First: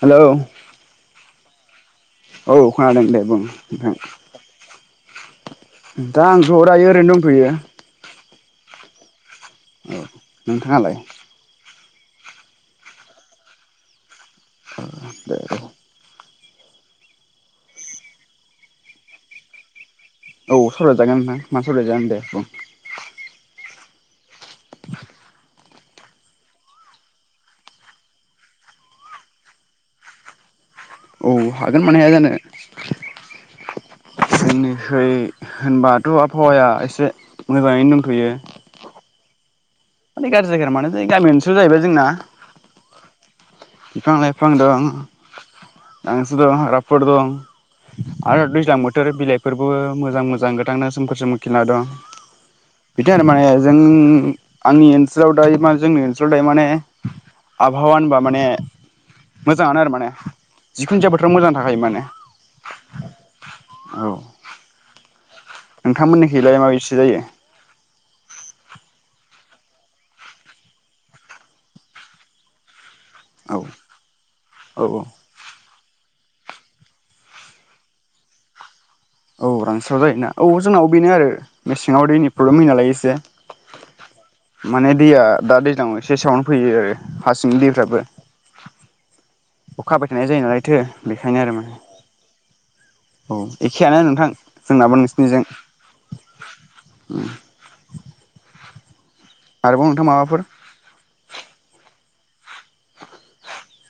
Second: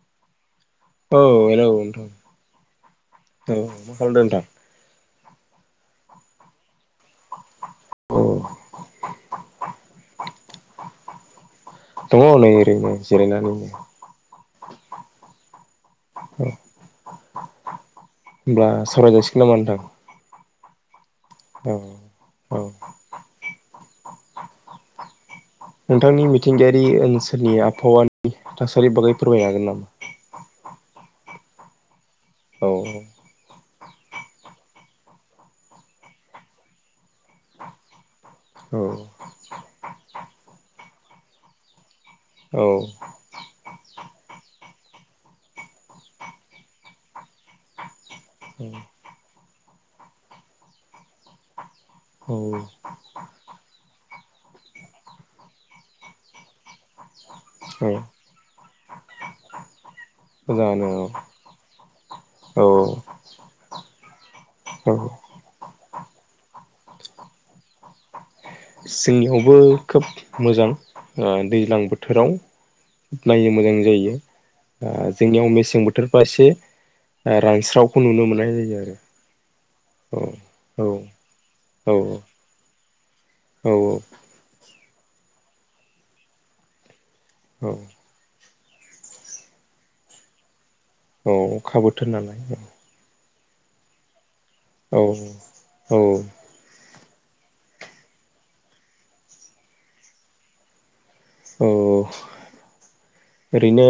Hello औ hello. औ खोनादों दे बुं औ मा नोंथां। खालामदों नोंथां दा आंथ' रायो ओरैनो दंथ'यो। अ औ नोंथाङालाय? दङ' नै ओरैनो जिरायनानैनो। [unintelligible] होनबा सावराय जासिगोन नामा नोंथां? औ सावराय जागोन नोंथां मा सावराजायानदो बुं। औ औ [inaudible] नोंथांनि मिथिंगायारि ओनसोलनि आबहावानि थासारि बागै फोरमायनो हागोन नामा? औ हागोन मानो हाया जानो? औ औ। नोंसिनिखै होनबाथ' आबहावाया एसे मोजाङैनो दंथ'यो? औ। नै गामि ओनसोल जाहैबाय जोंना औ। बिफां लाइफां दं, गांसो दं, हाग्राफोर दं। आरो दैज्लां बोथोर बिलाइ फोरबो मोजां मोजां गोथांनो सोमखोर सोमखोर खिलिना दं। औ बिदि आरो माने जों ओ आंनि ओनसोलाव दायो मा जोंनि ओनसोलाव दायो माने आबहावा औ होनबा माने मोजाङानो आरो माने मोजाङानो जिखुनु जाया बोथोराव मोजां थाखाय माने औ औ। औ नोंथांमोननि खैलाय माबायदिसो जायो? जोंनियावबो खोब मोजां ओ दैज्लां बोथोराव नायनो औ मोजां जायो औ आ जोंनियाव मेसें बोथ थोरफा एसे ओ रानस्रावखौ नुनो मोननाय जायो आरो। औ रांस्राव जायोना औ जोंनाव बेनो आरो औ मेसेङाव दैनि प्रब्लेम होयो नालायो एसे से औ औ। माने दैया दा दैज्लांआव एसे साउन्नो फैयो। हा सिंनि औ दैफ्राबो अखा हाबायथायनाय जायो नालाय। औ खाबोथोन नालाय औ। औ ए खेयानो नोंथां। जोंनाबो औ औ । उम। आरोबाव नोंथां माबाफोर औ। ओरैनो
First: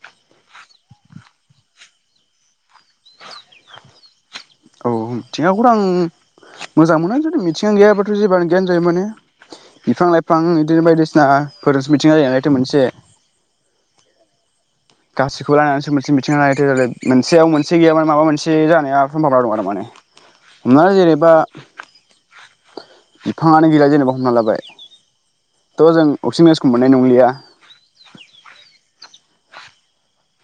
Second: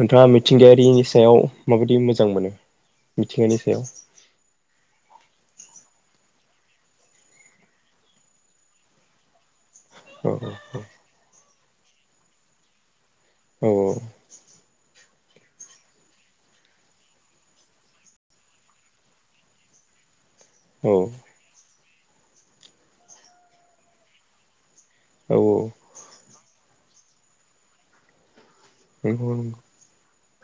नोंथाङा मिथिंगायारिनि सायाव माबायदि मोजां मोनो मिथिंगानि सायाव? औ मिथिंगाखौथ' आं मोजां मोना जुदि मिथिंगा गैयाबाथ जेबोआनो गैयानो जायो माने। बिफां औ लाइफां इदिनो बायदिसिना फोरासो मिथिंगा जायो नालायथ मोनसे। औ औ। गासैखौ लानानैसो मोनसे मिथिंगा नालाय थो मोनसेयाव मोनसे गैयाम माबा मोनसे जानाया समभाबना दं आरो माने औ हमनानै जेनैबा बिफाङानो गैला जेनेबा हमना लाबाय औ औ। अक्सि जेन गेसखौ मोननाय नंलिया। बे नंगौ।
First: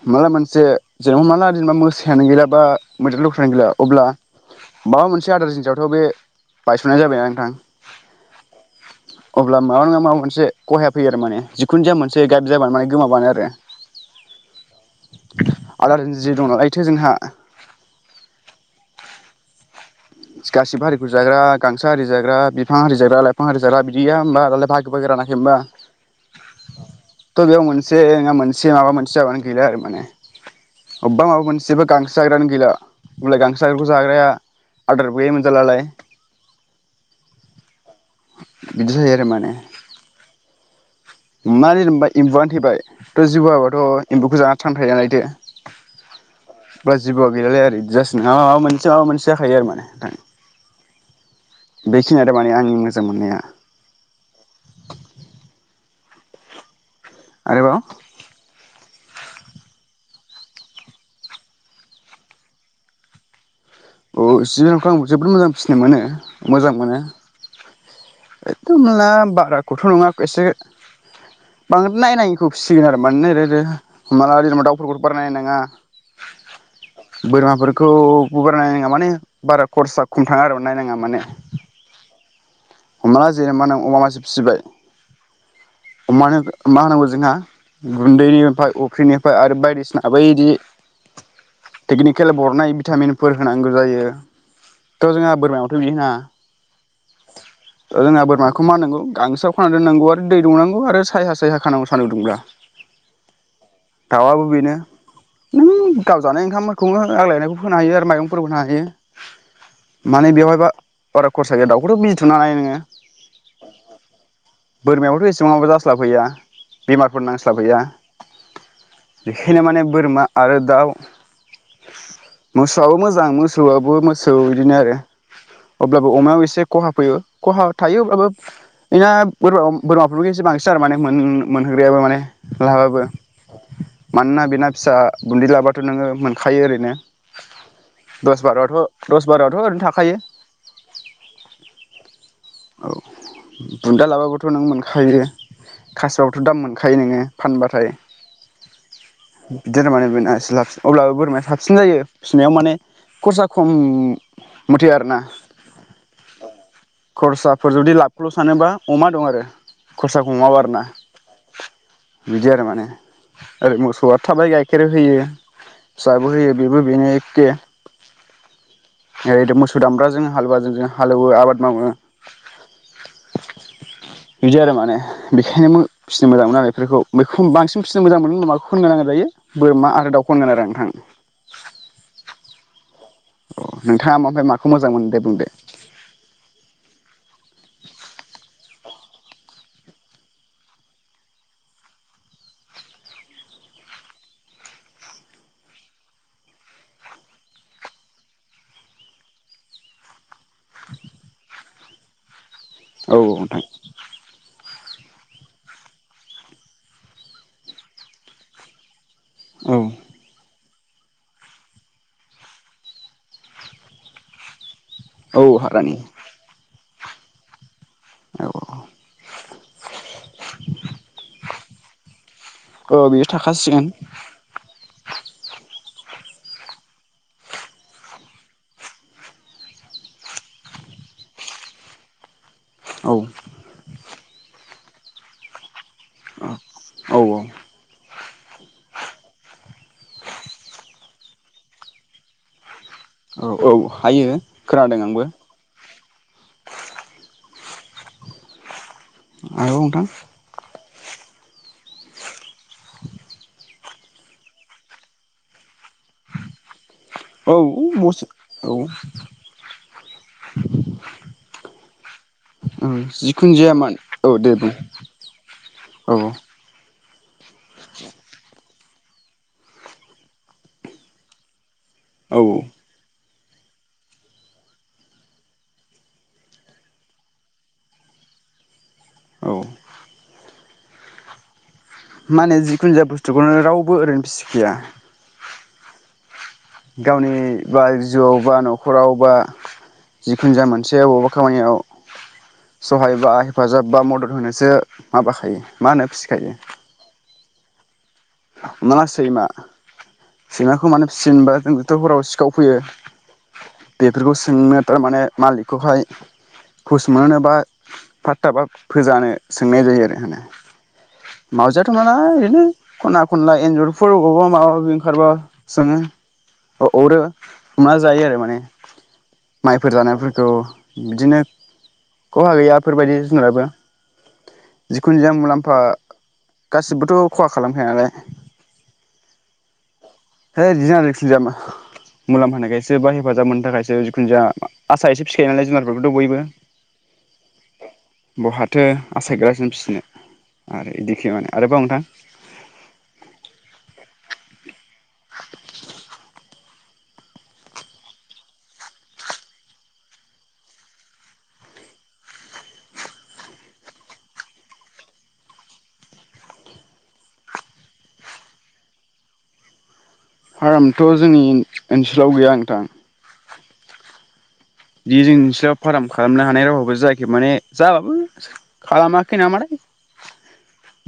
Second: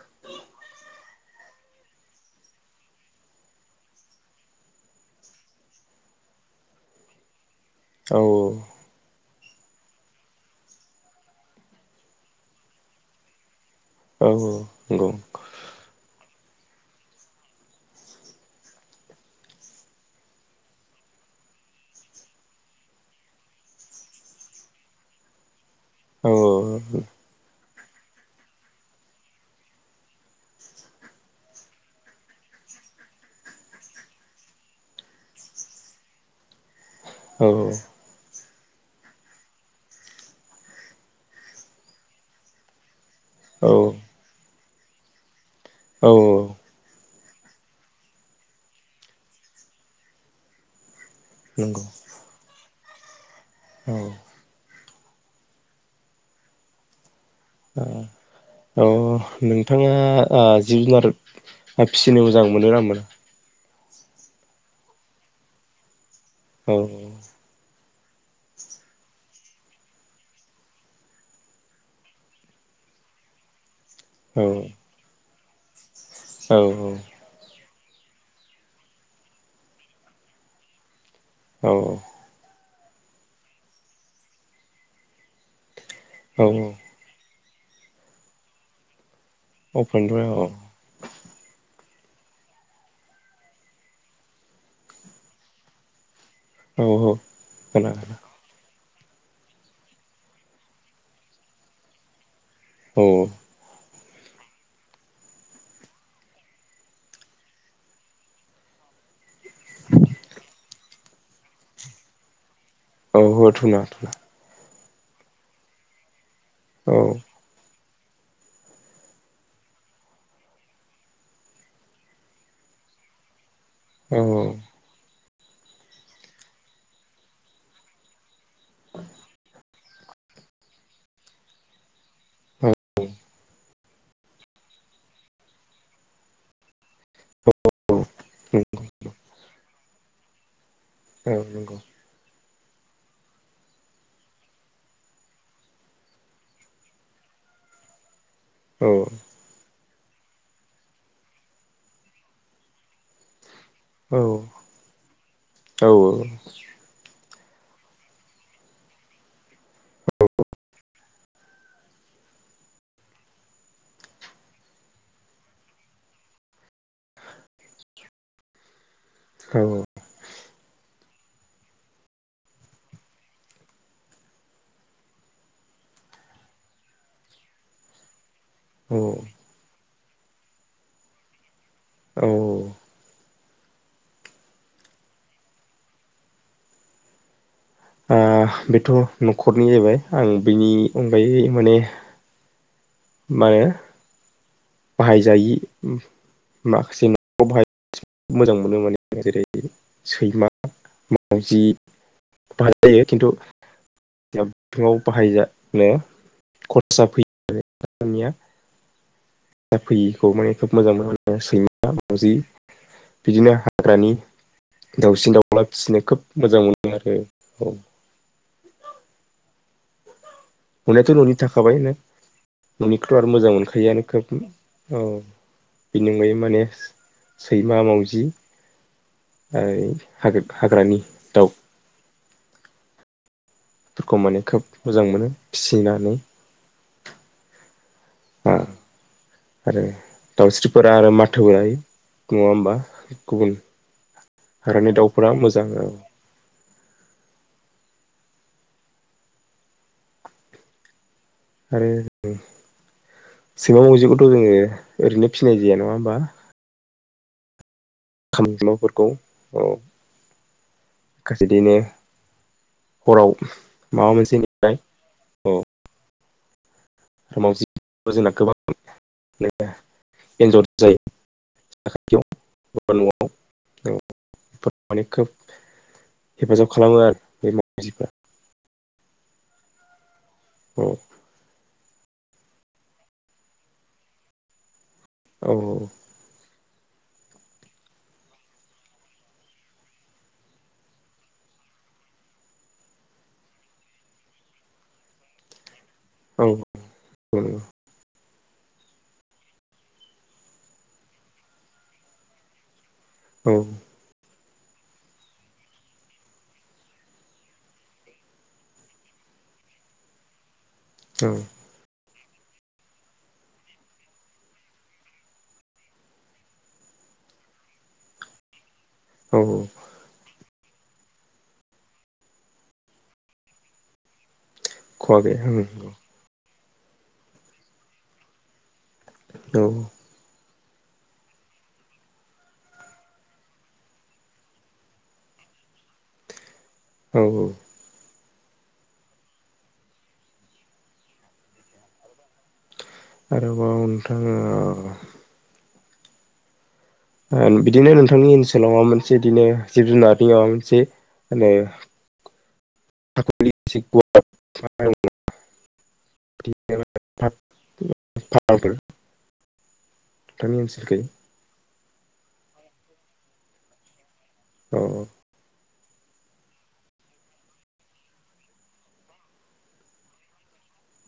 हमनाला मोनसे जेनेबा माला जेनेबा मोसायानो गैला बा मोयदेर लख्रानो गैला अब्ला माबा मोनसे आदार जिनिसआवथ बे बायसनाय जाबायना नोंथां औ औ। अब्ला माबा नङा माबा मोनसे खहाया फैयो आरो माने जिखुन जाया मोनसे गाइड जाबानो माने गोमाबानो आरो। औ औ। नोंगौ। जे दं नालायथो जोंहा। गासिबो हारिखौ जाग्रा गांसो आरि जाग्रा बिफां आरि जाग्रा लाइफां आरि जाग्रा बिदिया होनबा दालाय बागो बागि रानाखै होनबा। औ। मोनसे नोंङा मोनसे माबा मोनसे जाबानो गैला आरो माने अबबा माबा मोनसेबा गांसो जाग्रायानो गैला होमब्लालाय गांसो जाग्राखौ जाग्राया आदारखौ बे मोनजालालाय। औ। बिदि जायोआरो माने। हमनानै होनबाय एम्बुआनो थैबाय थ औ जबोआथ एम्बौखौ जाना [unintelligible] नायदो औ ओ जिबौआ गैलालाय आरो बिदि जास नङा माबा मोनसे माबा मोनसे जाखायो आरो माने नोंथां नंगौ बेखिनियानो माने आंनि मो मोजां मोननाया औ [inaudible] आरोबाव अ नोंथाङा ओ जिब जुनार फिसिनो मोजां मोनोना मोना? औ जिब जुनारखौ आं जोबोद मोजां फिसिनो मोनो औ मोजां मोनो एकदम ना बाराखौथ नङा एसे बांद्राय नायनाङिखौ फिसिगोन आरो मानोना रैनो हमना ला औ जेनबा दाउफोरखौ बारा नायनाङा नाङा औ औ खौ हगारनाय माने बारा खरसा खमथाङा आरो म नायनाङा माने औ हमना ला जेनेबा नों अमा मासे फिसिबाय अमानो मा होनांगौ जोंहा गुन्दैनि ओमफ्राय अफ्रिनि आरो बायदिसिना औ बैदि टेकनिकेल बरनाय भिटामिनफोर होनांगौ जायो थ जोंहा बोरमायावथ बिदि होनाङा औ हो जोंहा बोरमाखौ मा होनांगौ गांसोआव खाना दोननांगौ आरो दै दौनांगौ आरो साया सायहा खानांगौ सानदुं दुंब्ला औ दाउ आबो बेनो नों गावजानाय ओंखामफोरखौबो आग्लायनायखौ फोनो हायो आरो माइरंफोरबो होनो हायो माने बेयावहायबा बारा खरसा गैया दावखौथ बि थुनानै नोङो औ हो थुनाङा थुनाङा बोरमायाबोथ एसेबांबो जास्लाबहैया औ बेमारफोर नांस्लाब हैया बेखायनो माने बोरमा आरो दाउ मोसौआबो मोजां मोसौ मोसौआबो औ मोसौ बिदिनो आरो अब्लाबो अमायाव एसे खहा फैयो खहा थायो अब्लाबो बेनो बोरमा बोरमाफोरफोरखौ एसे बांसिन आरो माने मोन मोनहोग्रायाबो माने औ लाहा बाबो मानोना बेना फिसा बुन्दै लाबथ नोङो मोनखायो ओरैनो दस बारआथ दस बारावथ ओरैनो थाखायो। औ नंगौ औ बुन्दा लाबाबोथ नों मोनखायो खासिबाबोथ दाम मोनखायो नोङो फानबाथाय। औ। जेनेबा बेना एसेलाबसिन अब्लाबो बोरमाया साबसिन जायो फिसिनायाव माने खरसा खम औ मथे आरोना। खरसाफोर जुदि लाबखौल सानोबा अमा दं आरो। खरसा खमबाबो आरो ना। बिदि आरो माने। ओरै मोसौआ थाबाय गाइखेर होयो फिसाबो होयो बेबो बेनो एखे। [unintelligible] मोसौ दामब्राजों हालुवाजों हालेवो आबाद मावो। बिदि आरो माने बेखायनो फिसिनो मोजां मोनो आरो बेफोरखौ। बेखौ बांसिन फिसिनो मोजां मोनो [unintelligible] [unintelligible] औ गोनां जायो बोरमा आरो दाउख' होनगोन आरो नोंथां। औ। अ नोंथाङा ओमफाय मा माखौ मोजां मोनो दे बुंदो? बेथ नख'रनि जाहैबाय आं बिनि अनगायै माने मायो बाहायजायि माखासे न'आव बाहाय जायै मोजां मोनो माने जेरै सैमा, मावजि, [unintelligible] औ खिन्थु [unintelligible] नोंथां बिथिङाव बाहायजानो खरसा फैयो। [inaudible] जा फैयिखौ माने खोब मोजां मोनो सैमा, मावजि बिदिनो हाग्रानि दाउसिन औ दाउला हाग्रानि फिसिनो खोब मोजां मोनो। आरो औ। औ। न'नियाथ न'नि थाखाबायानो औ न'निखौथ बेयो आरो मोजां थाखासिगोन मोनखायोआनो खोबनो औ। बेनि अनगायै माने सैमा, मावजि हाग्रानि दाउ। औ। फोरखौ माने खोब मोजां मोनो फि सिनानै। औ ओम आरो दाउस्रिफोरा आरो माथोबो हायो। नङा होमबा? औ गुबुन औ हायो हाग्रानि खोनादों आंबो। दाउफोरा मोजां औ आरो नोंथां। आरो सैमा मावजिखौथ जोङो ओरैनो फिसिनाय जाया नङा होमबा। औ। बस [unintelligible] खौ [unintelligible] औ औ ओं हराव जिखुनु जाया मान माबा मोनसे औ दे बुं नेबाय औ। औ मावजि। जोंना गोबां। इन्जर जायो‌ औ साथाथियाव [inaudible] नआव औखोब हेफाजाब खालामो आरो बे मावजिफ्रा। औ। औ‌। मा होनो जिखुन जा बुस्थुखौनो रावबो ओरैनो फिसिखाया। औ औ। गावनि बा जिउआव बा नखराव बा जिखुन जा मोनसे आवबा खामानियाव सहाय बा हेफाजाब बा मदद होनोसो माबाखायो। मा होनो फिसिखायो। उम। मा सैमा सैमाखौ माननो फिसियोमबा जोंदथ हराव सिखाव फैयो। औ बेफोरखौ। सोंनो थ माने मालिकखौहाय हुस मानोबा फाथथा बा फोजानो सोंनाय जायो आरो होनो। माउजिया थ। ओ औरैनो‌ खना खनला एन्जरफोर अबावबा माबा माबि ओंखारबा सोङो अरो हमना जायो आरो माने। औ माइफोर जानायफोरखौ। बिदिनो खहा गैयाफोरबायदि जुनाराबो। जिखुन खहा जों गैया मुलाम्फा। गासिबोथ खहा। खालामखाया नालाय। औ। है जिखुनु जाया मुलामफा होनानायखायसो बा हेफाजाब मोननो थाखायसो जिखुनु जाया आसा एसे फिखायो नालाय जुनारफोरखौथ बयबो। औ बहाथो आसायग्रासिनो फिसिनो आरो बिदिखि माने आरोबाव नोंथां। आरोबाव नोंथाङा। [unintelligible] बिदिनो नोंथांनि ओनसोलाव माबा मोनसे बिदिनो जिब जुनारनि माबा मोनसे [unintelligible] ओनसोलखै आरामथ जोंनि। ओनसोलाव गैया नोंथां। औ [inaudible] फार्म खालामनो हानाय रावाबो जायाखै माने जाबाबो खालामाखै नामाथाय।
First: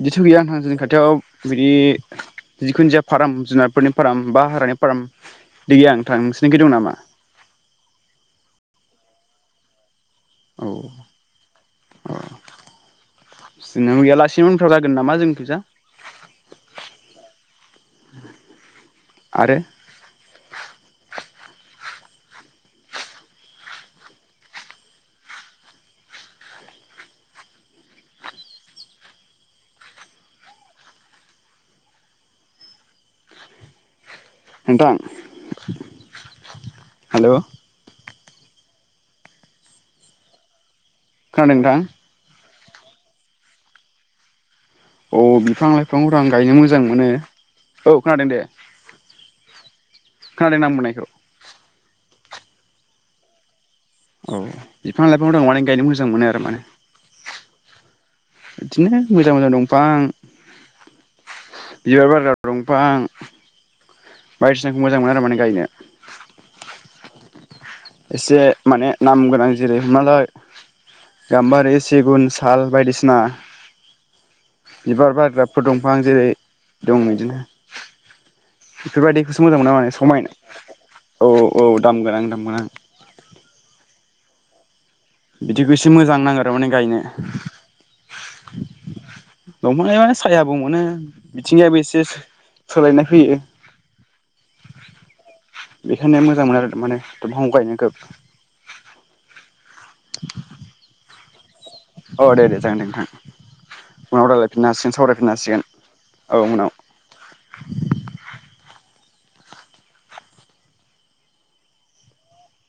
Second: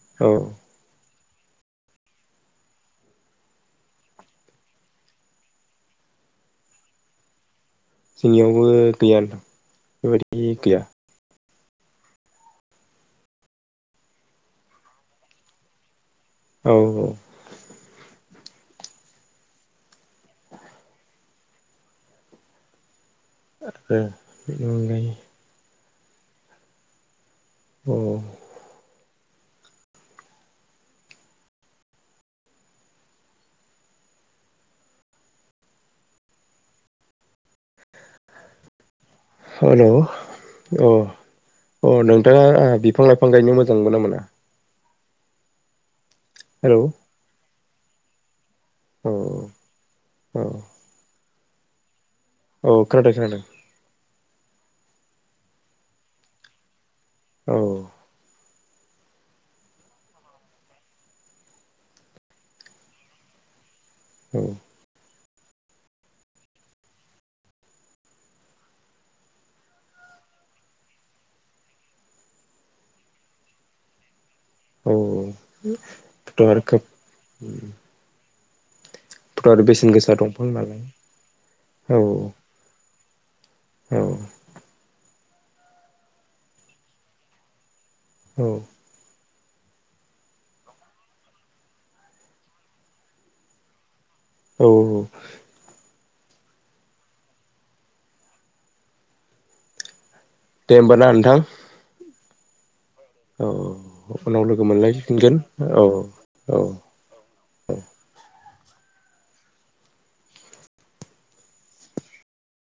बिदिथ औ गैया नोंथां जोंनि खाथियाव बिदि जिखुनु जाया फाराम जुनारफोरनि फाराम बा हागानि फाराम बिदि गैया नोंथां नोंसिनिखै दं नामा। जोंनियावबो गैया नोंथां बेबायदि। नि गैया। अ जोंनाबो गैया लासिनो उनफ्राव जागोन नामा जोंनिखैजा। औ औ। आरो आरो बेनि अनगायै औ औ। नोंथां हेलौ। हालौ। अह खोनादों नोंथां अह नोंथाङा आ बिफां लाइफां गायनो मोजां मोनगोना मोना? अ बिफां लाइ फिफांफोर आं गायनो मोजां हेलौ मोनो। औ खोनादों दे। अह। खोनादों आं बुंनायखौ। औ खोनादों खोनादों। औ बिफां लाइफां दं माने गायनो मोजां मोनो आरो माने। औ। इदिनो मोजां मोजां दंफां बिबार बारग्रा दंफां औ बायदिसिनाखौ मोजां मोनो आरो माने। गायनो एसे माने नाम गोनां जेरै हिमालय, गाम्बारि, सिगुन, साल बायदिसिना औ बिबार बारग्राफोर दंफां जेरै औथ' आरो खोब दं इदिनो। बेफोरबायदिखौसो थ' मोजां आरो मोनो माने बेसेन गोसा समायना दंफां नालाय औ औ दामगोनां दामा। औ। बिदिखौ एसे मोजां नांङो आरो माने गायनो। औ दंफां गायबा सायाबो मोनो बिथिंजायबो एसे सोलायनाय फैयो। औ औ। बेखायनो मोजां मोनो आरो माने दंफां गायनोखो। [inaudible] दे होनबा ना नोंथां। अ दे दे जागोनदे नोंथां। औ औ उनाव लोगो रायलायफिननो हासिगोन सावरायफिननो मोनलायफिनगोन हासिगोन औ औ औ।